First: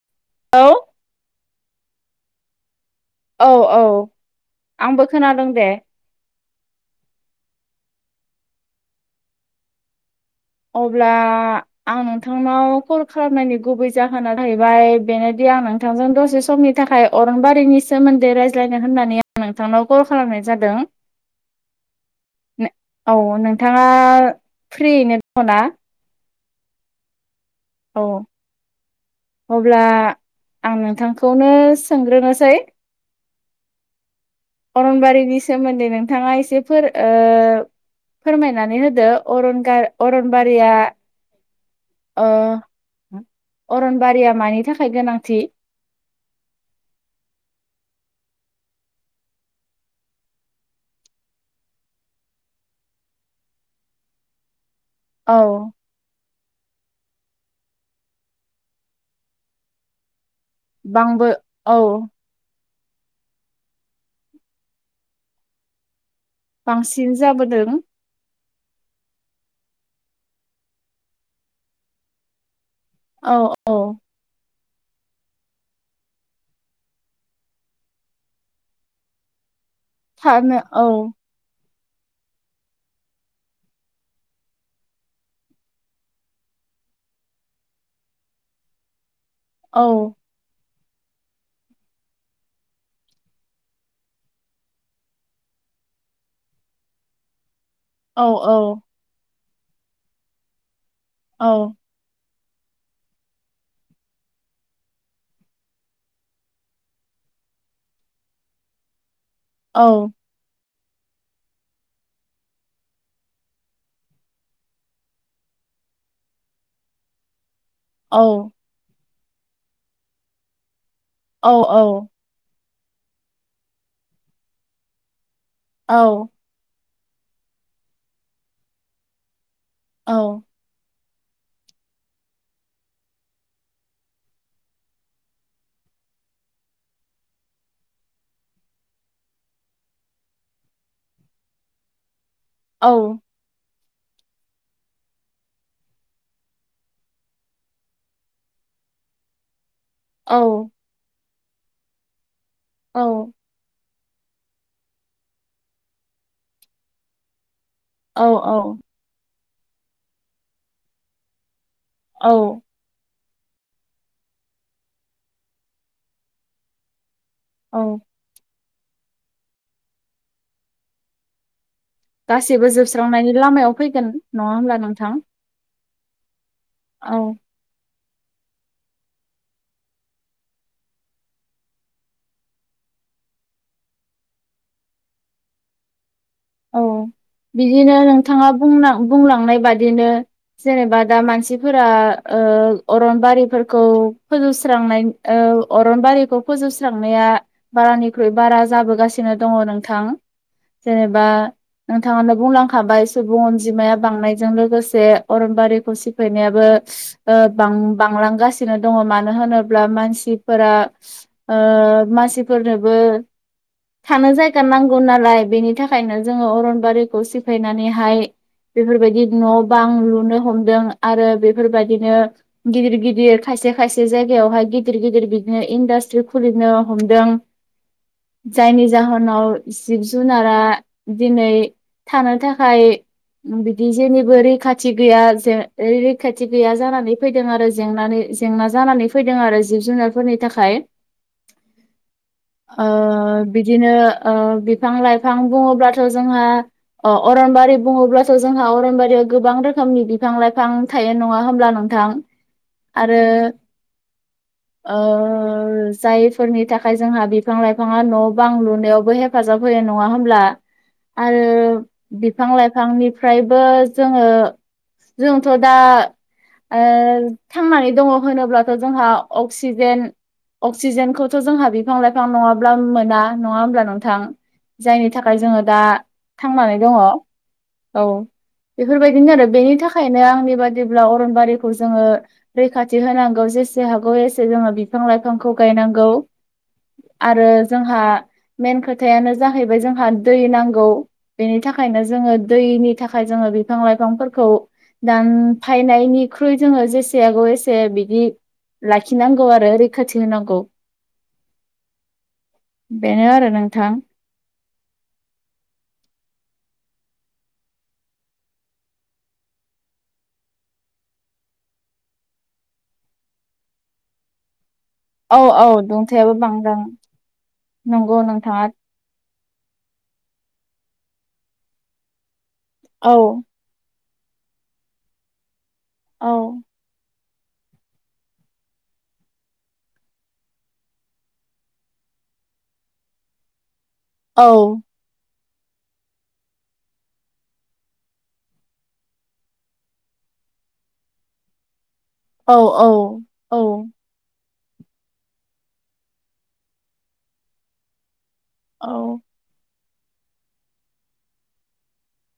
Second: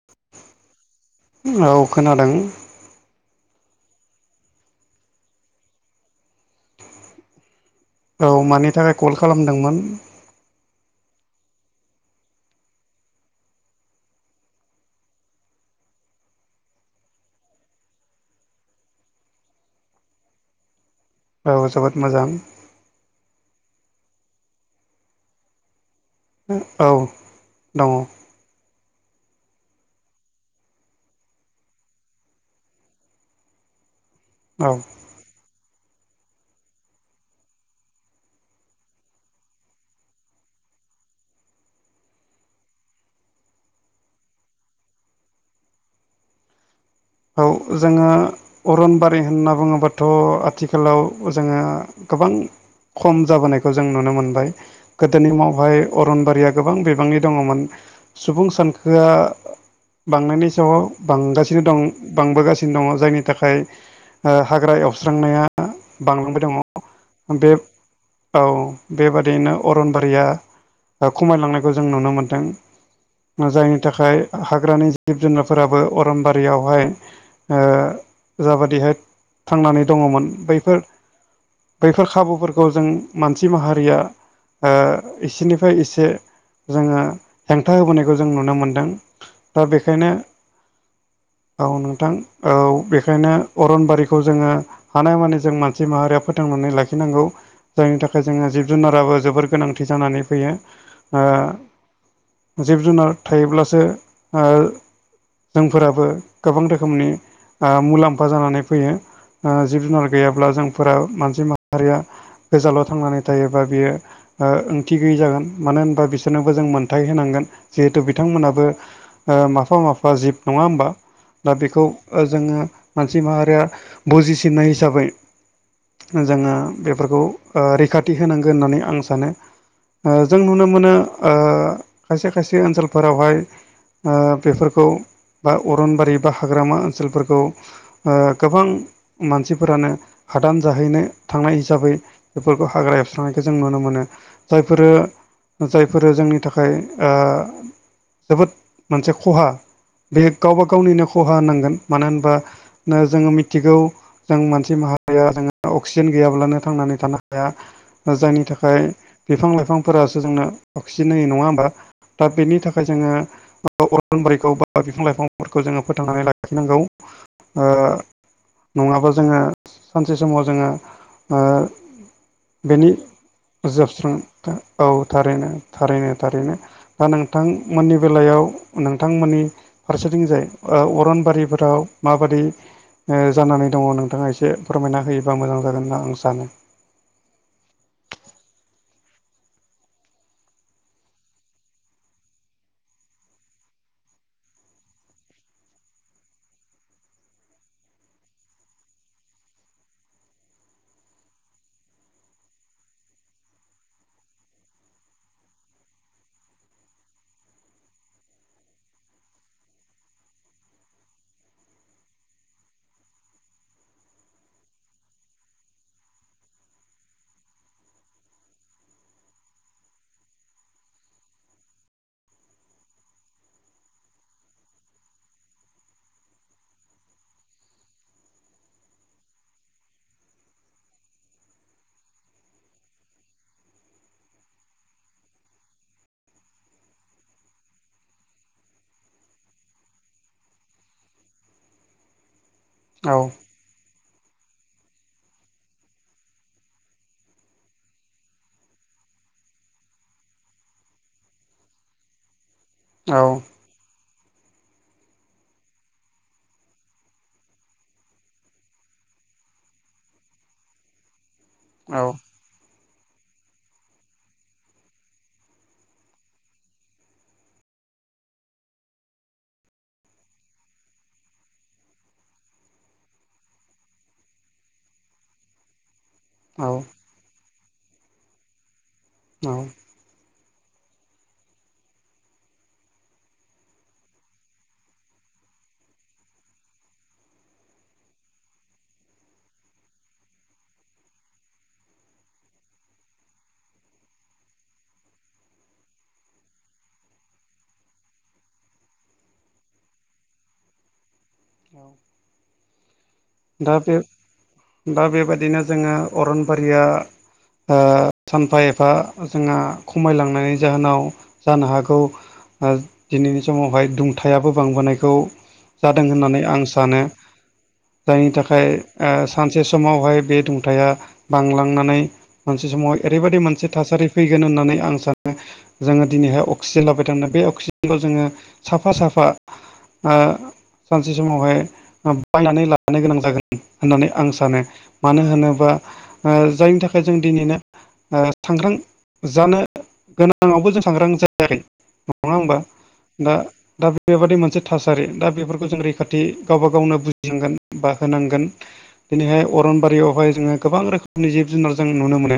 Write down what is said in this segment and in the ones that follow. [inaudible] औ। औ खोनादों। औ औ आंबो खोनादों दे। औ मानि थाखाय कल खालामदोंमोन? अब्ला आं नोंथांनाव कल खालामनायनि गुबै जाहोना जाहैबाय बेनोदि आं नोंथांजों दसे समनि थाखाय अरन बारिनि सोमोन्दै रायज्लायनो होननानै आं नोंथांनाव कल खालामनाय जादों। औ जोबोद मोजां। नो औ नोंथाङा फ्रियैनो दङ ना? उम औ। दङ औ अब्ला आं नोंथां खौनो सोंग्रो नोसै। औ अरनबारिनि सोमोन्दै नोंथाङा एसे फोर ओ फोरमायनानै होदो अरन गार अरनबारिया ओ अरनबारिया मानि थाखाय गोनांथि? औ जोङो अरनबारि होनना बुङोबाथ' आथिखालाव जोङो गोबां खम जाबोनायखौ जों नुनो मोनबाय गोदोनि औ मावहाय अरनबारिया गोबां बिबांनि दङमोन सुबुं सानखोआ बांनायनि सावाव बांबो बांगासिनो औ दं। बांबो गासिनो दङ जायनि थाखाय आ हाग्रा एवस्रांनाया बांलांबा दङ बांसिन बे जाबोदों औ बेबादियैनो अरनबारिया ओ खमायलांनायखौ जों नुनो मोन्दों। औ औ जायनि थाखाय हाग्रानि जिब जुनारफोराबो अरन बारियावहाय ओ जा बादिहाय थांनानै दङमोन थानो बैफोर औ बैफोर खाबु फोरखौ जों मानसि माहारिया ओ एसेनिफ्राय एसे जोङो हेंथा होबोनायखौ जों नुनो मोनदों दा औ बेखायनो औ नोंथां औ बेखायनो अरनबारिखौ जोङो हानाय मानि जों मानसि माहारिया फोथांनानै लाखिनांगौ। जायनि थाखाय औ जोङो जिब औ जुनाराबो जोबोर गोनांथि जानानै फैयो। ओ औ जिब जुनार थायोब्लासो ओ जोंफोराबो गोबां रोखोमनि आ मुलाम्फा जानानै फैयो आ औ जिब औ जुनार गैयाब ब्ला जोंफोरा मानसि माहारिया गोजानाव थांनानै थायोबा बियो ओ ओंथि गैयि जागोन मानो होनबा बिसोरनोबो जों मोनथाय होनांगोन। जिहेथु बिथां मोनाबो ओ माफा माफा जिब नङा होमबा? औ दा बेखौ ओ जोङो मानसि माहारिया बुजिसिननाय हिसाबै औ जोङो बेफोरखौ ओ रैखाथि होनांगो होननानै आं सानो औ ओ जों नुनो मोनो ओ खायसे खायसे ओनसोलफोरावहाय ओ बेफोरखौ बा अरनबारि बा हाग्रामा ओनसोलफोरखौ ओ गोबां मानसिफोरानो हादान जाहैनो थांनाय हिसाबै बेफोरखौ हाग्रा औ एबस्रांनाय जों नुनो मोनो जायफोरो जायफोरो जोंनि थाखाय ओ जोबोद मोनसे खहा बे औ गावबा गावनिनो खहा होननांगोन मानो होनबा नो जोङो मि थिगौ जों मानसि माहारिया जोङो अक्सिजेन गैयाब्लानो थांनानै थानो हाया औ जायनि औ थाखाय बिफां लाइफांफोरासो जोंनो अक्सिजेन होयो नङा होमबा दा बेनि औ थाख खाय जोङो अरन बारिखौ बा बिफां लाइफांफोरखौ जोङो फोथांनानै लाखिनांगौ ओ औ नङाबा जोङो सानसे समाव जोङो ओ गासैबो बेनि जोबस्रांनायनि लामायाव फैगोन जोबस्रां नङा होमब्ला औ नोंथां थारैनो थारैनो थारैनो दा औ नोंथांमोननि बेलायाव नोंथांमोननि फारसेथिंजाय ओ अरनबारिफोराव माबादि ओ जानानै दङ नोंथाङा एसे फोरमायना होयोबा मोजां जागोन होनना आं सानो औ बिदिनो नोंथाङा बुंनां बुंलांनाय बादिनो जेनेबा दा मानसिफोरा ओ अरनबारिफोरखौ फोजोबस्रांनाय ओ अरनबारिखौ फोजोबस्रांनाया बारानिख्रुइ बारा जाबोगासिनो दङ नोंथां जेनेबा नोंथाङानो बुंलांखाबाय सुबुं अनजिमाया बांनायजों लोगोसे अरनबारिखौ सिफायनायाबो ओ बां-बांलांगासिनो दङ मानो होनोब्ला मानसिफोरा ओ मानसिफोरनोबो थानो जायगा नांगौ नालाय बेनि थाख खायनो जोङो अरनबारिखौ सिफायनानैहाय बेफोरबायदि गिदिर- गिदिर खायसे -खायसे जायगायावहाय गिदिर- गिदिर बिदिनो इन्डास्ट्रि खुलिनो हमदों जायनि जाहोनाव जिब जुनारा दिनै थानो थाखाय उम बिदि जेनिबो रैखाथि गैया जे रै-रैखाथि गैया जानानै फैदों आरो जेंनानि जेंना जानानै फैदों आरो जिब जुनारफोरनि थाखाय ओ औ बिदिनो ओ बिफां लाइफां बुङोब्लाथ' जोंहा अ अरनबारि बुङोब्लाथ' जोंहा अरनबारियाव गोबां रोखोमनि बिफां लाइफां थायो नङा होमब्ला नोंथां औ आरो ओ जायफोरनि थाखाय जोंहा बिफां लाइफाङा न' बां लुनायावबो हेफाजाब होयो नङा हो ब्ला आरो औ बिफां लाइफांनिफ्रायबो जोङो जोंथ' दा ओ थांनानै दङ होनोब्लाथ' जोंहा अक्सिजेन अक्सिजेनखौथ' जोंहा बिफां लाइफां नङाब्ला मोना नङा होमब्ला नोंथां जायनि थाखाय जोङो दा थांनानै दङ औ बेफोरबायदिनो आरो औ बेनि थाखायनो आंनि बादिब्ला अरनबारिखौ जोङो रैखाथि होनांगौ जेसे हागौ एसे जोङो बिफां लाइफांखौ गायनांगौ आरो जोंहा मेन खोथायानो जाहैबाय जोंहा दै नांगौ बेनि थाखायनो जोङो दैनि थाखाय जोङो बिफां लाइफांफोरखौ दान फानायनिख्रुइ जोङो जेसे हगौ एसे बिदि लाखिनांगौ आरो रैखाथि होनांगौ बेनो आरो दा नोंथां बे दा बेबायदिनो जोङो अरनबारिया सानफा एफा जोंहा खमायलांनायनि जाहोनाव जानो हागौ दिनैनि समावहाय दुंथायाबो बांबोनायखौ औ औ जादों दुंथायाबो होननानै आं बांदों सानो नंगौ जायनि नोंथाङा थाखाय सानसे समावहाय बे दुंथाया बांलांनानै मोनसे समावहाय औ ओरैबायदि मोनसे थासारि फैगोन होननानै आं सानो। जोङो औ दिनैहाय अक्सिजेन लाबाय थानो बे अक्सिजेनखौ जोङो साफा साफा ओ सानसे समावहाय ओ बायनानै ला नो गोनां जागोन होननानै आं औ सानो। मानो होनोबा ओ जायनि थाखाय जों दिनैनो ओ थाखां जानो गोनाङावबो जों सांग्रां जा नङा औ होनबा? दा औ दा बे बेबादि मोनसे थासारि दा बेफोरखौ जों रैखाथि गावबा गावनो बुजिनांगोन बा होनांगोन। औ दिनैहाय अरनबारियावहाय जोङो गोबां रोखोमनि जिब-जुनार जों नुनो मोनो।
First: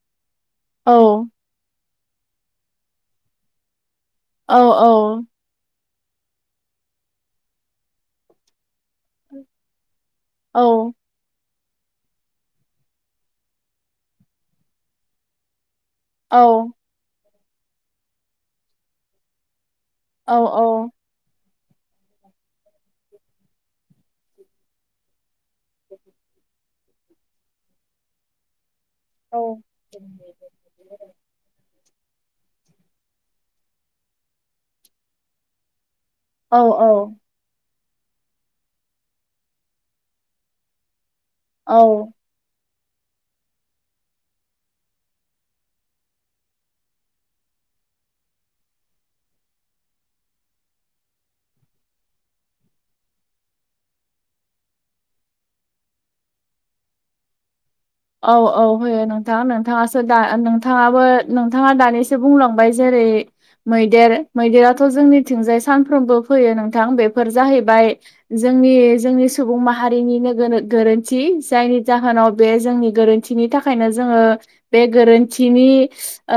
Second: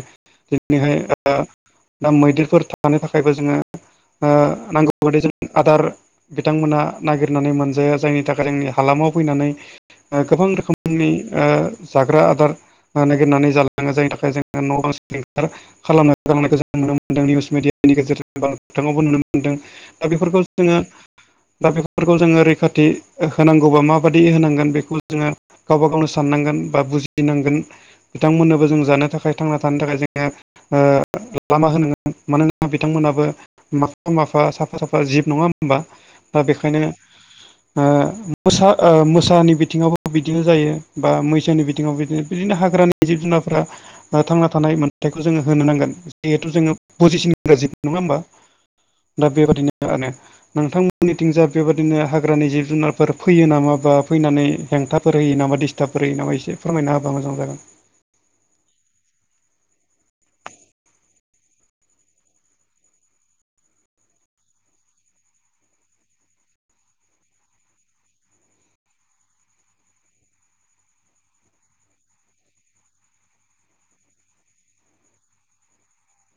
दिनैहाय औ ओ दा मैदेरफोर थानो थाखायबो जोङो ओ औ नांगौ बायदि जों आदार बिथांमोना नागिरनानै मोनजाया जायनि थाखाय जोंनि हालामाव फैनानै ओ गोबां रोखोमनि ओ जाग्रा आदार नागिरनानै जालाङो जायनि थाखाय जोङो न'आव सिलिंखार खालामनो औ नायखौ जों नुनो मोनदों निउस मिडियानि गेजेरजों बा मोगथाङावबो नुनो मोनदों दा बेफोरखौ औ जोङो दा बेफोरखौ जोङो रैखाथि होनांगौबा माबायदि होनांगोन बेखौ जोंहा गावबा गावनो साननांगोन बा बुजिनांगोन बिथांमोननोबो जोङो जानो थाखाय थांना थानो थाखाय जोङो ओ लामा होनांगोन। मानोना बिथांमोनाबो माफा माफा साफा साफा जिब नङा होनबा। दा औ बेखायनो औ ओ मोसा ओ मोसानि बि बिथिङावबो बिदिनो जायो बा मैसोनि औ बिथिङाव बिदिनो। बिदिनो हाग्रानि जिब जुनारफ्रा बा थांना थानाय मोन्थायखौ जोङो होनो नांगोन जिहेथु जोङो बुजिसिनग्रा जिब। नङा होमबा? दा बेबादिनो [unintelligible] नोंथांमोननिथिं जा बेबायदिनो हाग्रानि जिब जुनारफोर फैयो नामा बा फैनानै हेंथाफोर होयो नामा दिस्टाबफोर होयो नामा? एसे फोरमायना होबा मोजां जागौमोन। औ औ होयो नोंथां। नोंथाङासो दा नोंथाङाबो नोंथाङा दानिसो बुंलांबाय जेरै मैदेर, मैदेराथ' जोंनिथिंजाय सानफ्रोमबो फैयो नोंथां बेफोर जाहैबाय‌ जोंनि जोंनि सुबुं माहारिनिनो गोरोन्थि जायनि जाहोनाव बे जोंनि गोरोन्थिनि थाखायनो जोङो बे गोरोन्थिनि ओ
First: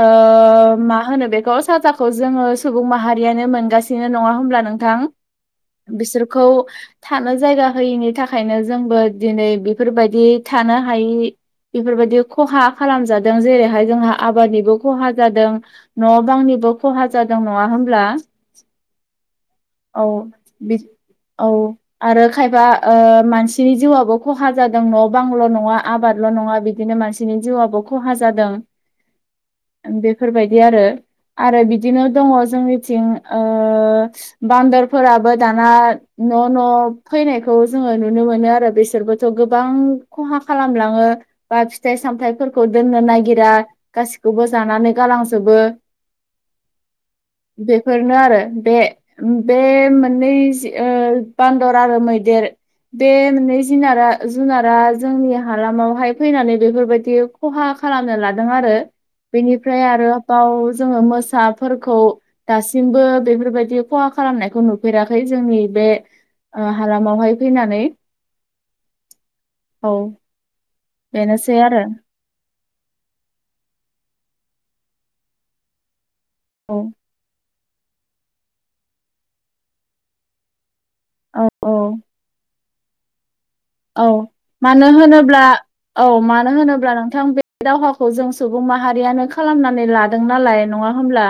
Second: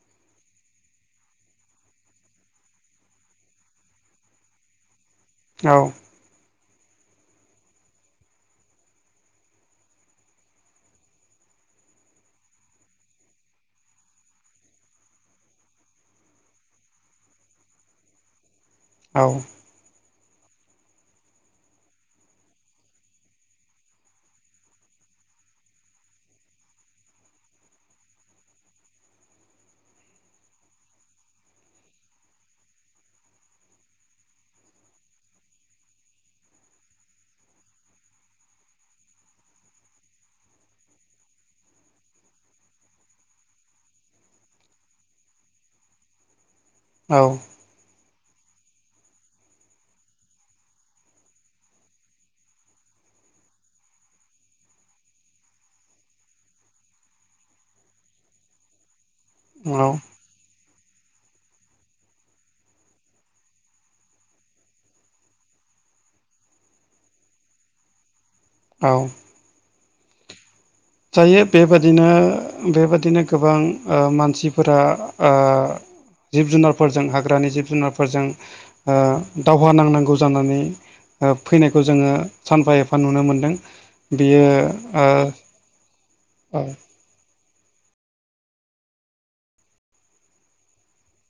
मा होनो बेखौ? साजाखौ जोङो सुबुं माहारियानो मोनगा सिनो, नङा होमब्ला नोंथां? औ बिसोरखौ थानो जायगा होयिनि थाखायनो जोंबो दिनै बेफोरबायदि थानो हायि बेफोरबायदि खहा खालामजादों जेरैहाय जोंहा आबादनिबो खहा जादों। न' बांंनिबो खहा जादों नङा होमब्ला? औ औ बि - औ आरो खायफा ओ मानसिनि जिउआबो खहा जादों न' बांल' नङा आबाद ल नङा बिदिनो मानसिनि जिउआबो खहा जादों। बेफोरबायदि आरो आरो बिदिनो दङ जोंनिथिं ओ बान्दरफोराबो दाना न' न' फैनायखौ जोङो नुनो मोनो आरो बिसोरबोथ' गोबां खहा खालामलाङो। बा फिथाइ-सामथाइफोरखौ दोननो नागिरा गासिखौबो जानानै गालांजोबो। [inaudible] औ बेफोरनो आरो बे बे मोननै जि ओ बान्दर आरो मैदेर। बे मोननै जिनारा जुनारा जोंनि हालामावहाय फैनानै बेफोरबायदि खहा खालामनो लादों आरो बेनिफ्राय आरो बाव जोङो मोसाफोरखौ दासिमबो बेफोरबायदि खहा खालामनायखौ नुफेराखै जोंनि बे ओ हालामावहाय फैनानै औ। औ। दायो बेनोसै आरो बेबादिनो बेबादिनो गोबां ओ मानसिफोरा ओ जिब औ जुनारफोरजों हाग्रानि जिब जुनारफोरजों ओ दावहा नांनांगौ जानानै ओ औ औ फैनायखौ जोङो सानफा एफा नुनो मोनदों‌। औ मानो होनोब्ला औ मानो ओ औ होनोब्ला नोंथां बे बे दावहाखौ जों सुबुं माहारियानो खालामनानै लादों नालाय नङा होमब्ला?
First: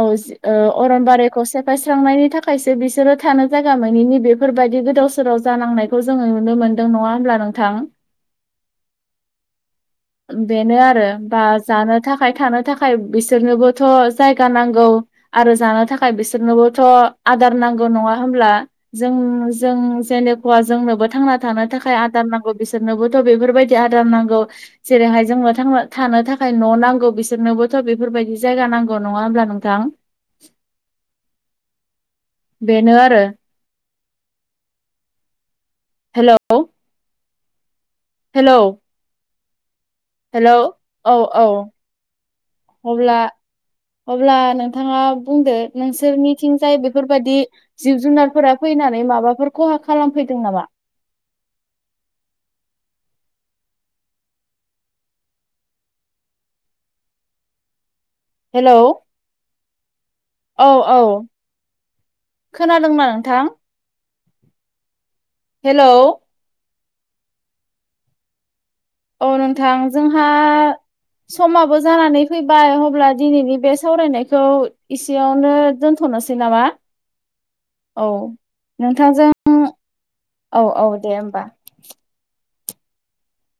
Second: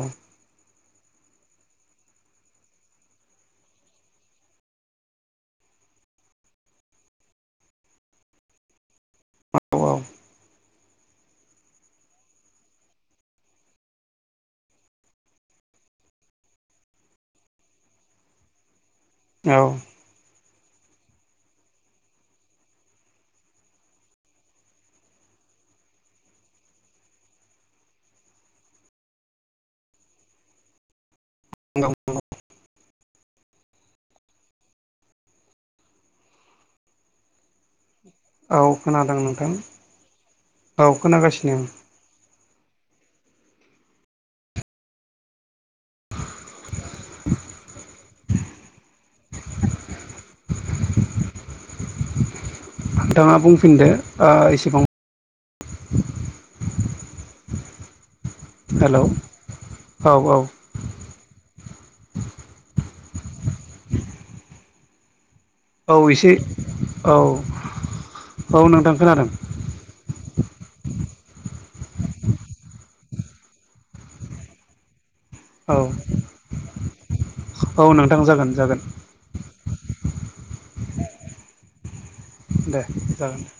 [unintelligible] ओ अरनबारिखौ सेफायस्रांनायनि थाखायसो बिसोरो थानो जायगा मनि बेफोरबायदि गोदाव बोसोराव जानांनायखौ जोङो नुनो मोन्दों नङा होनब्ला नोंथां? बेनो आरो बास जानो थाखाय थानो थाखाय बिसोरनोबोथ' जायगा नांगौ आरो जानो थाखाय बिसोरनोबोथ' आदार नांगौ नङा होमब्ला जों औ जों जेनोखया जोंनोबो थांना थानो थाखाय आदार नांगौ बिसोरनोबोथ' बेफोरबायदि आदार नांगौ। जेरैहाय जोंनो थांनो थानो थाखाय न' नांगौ बिसोरनोबोथ' बेफोरबायदि जायगा नांगौ नङा होमब्ला नोंथां? औ बेनो आरो। हेलौ। औ खोनादों नोंथां। हेल' औ औ। अब्ला अब्ला नोंथाङा बुंदो नोंसोरनि थिंजाय बेफोरबायदि जिब जुनारफोरा फैनानै माबाफोर खहा खालामफैदों नामा? नोंथाङा बुंफिनदो ओ एसेबां हेलौ औ औ। खोनादोंना नोंथां? हे औ एसे औ औ नोंथां औ खोनादों नोंथां जोंहा समाबो जानानै फैबाय अब्ला दिनैनि बे सावरायनायखौ इसेयावनो औ दोनथ'नोसै नामा? औ नोंथां जागोन जागोन नोंथांजों [unintelligible] औ औ दे होमबा। दे जागोन।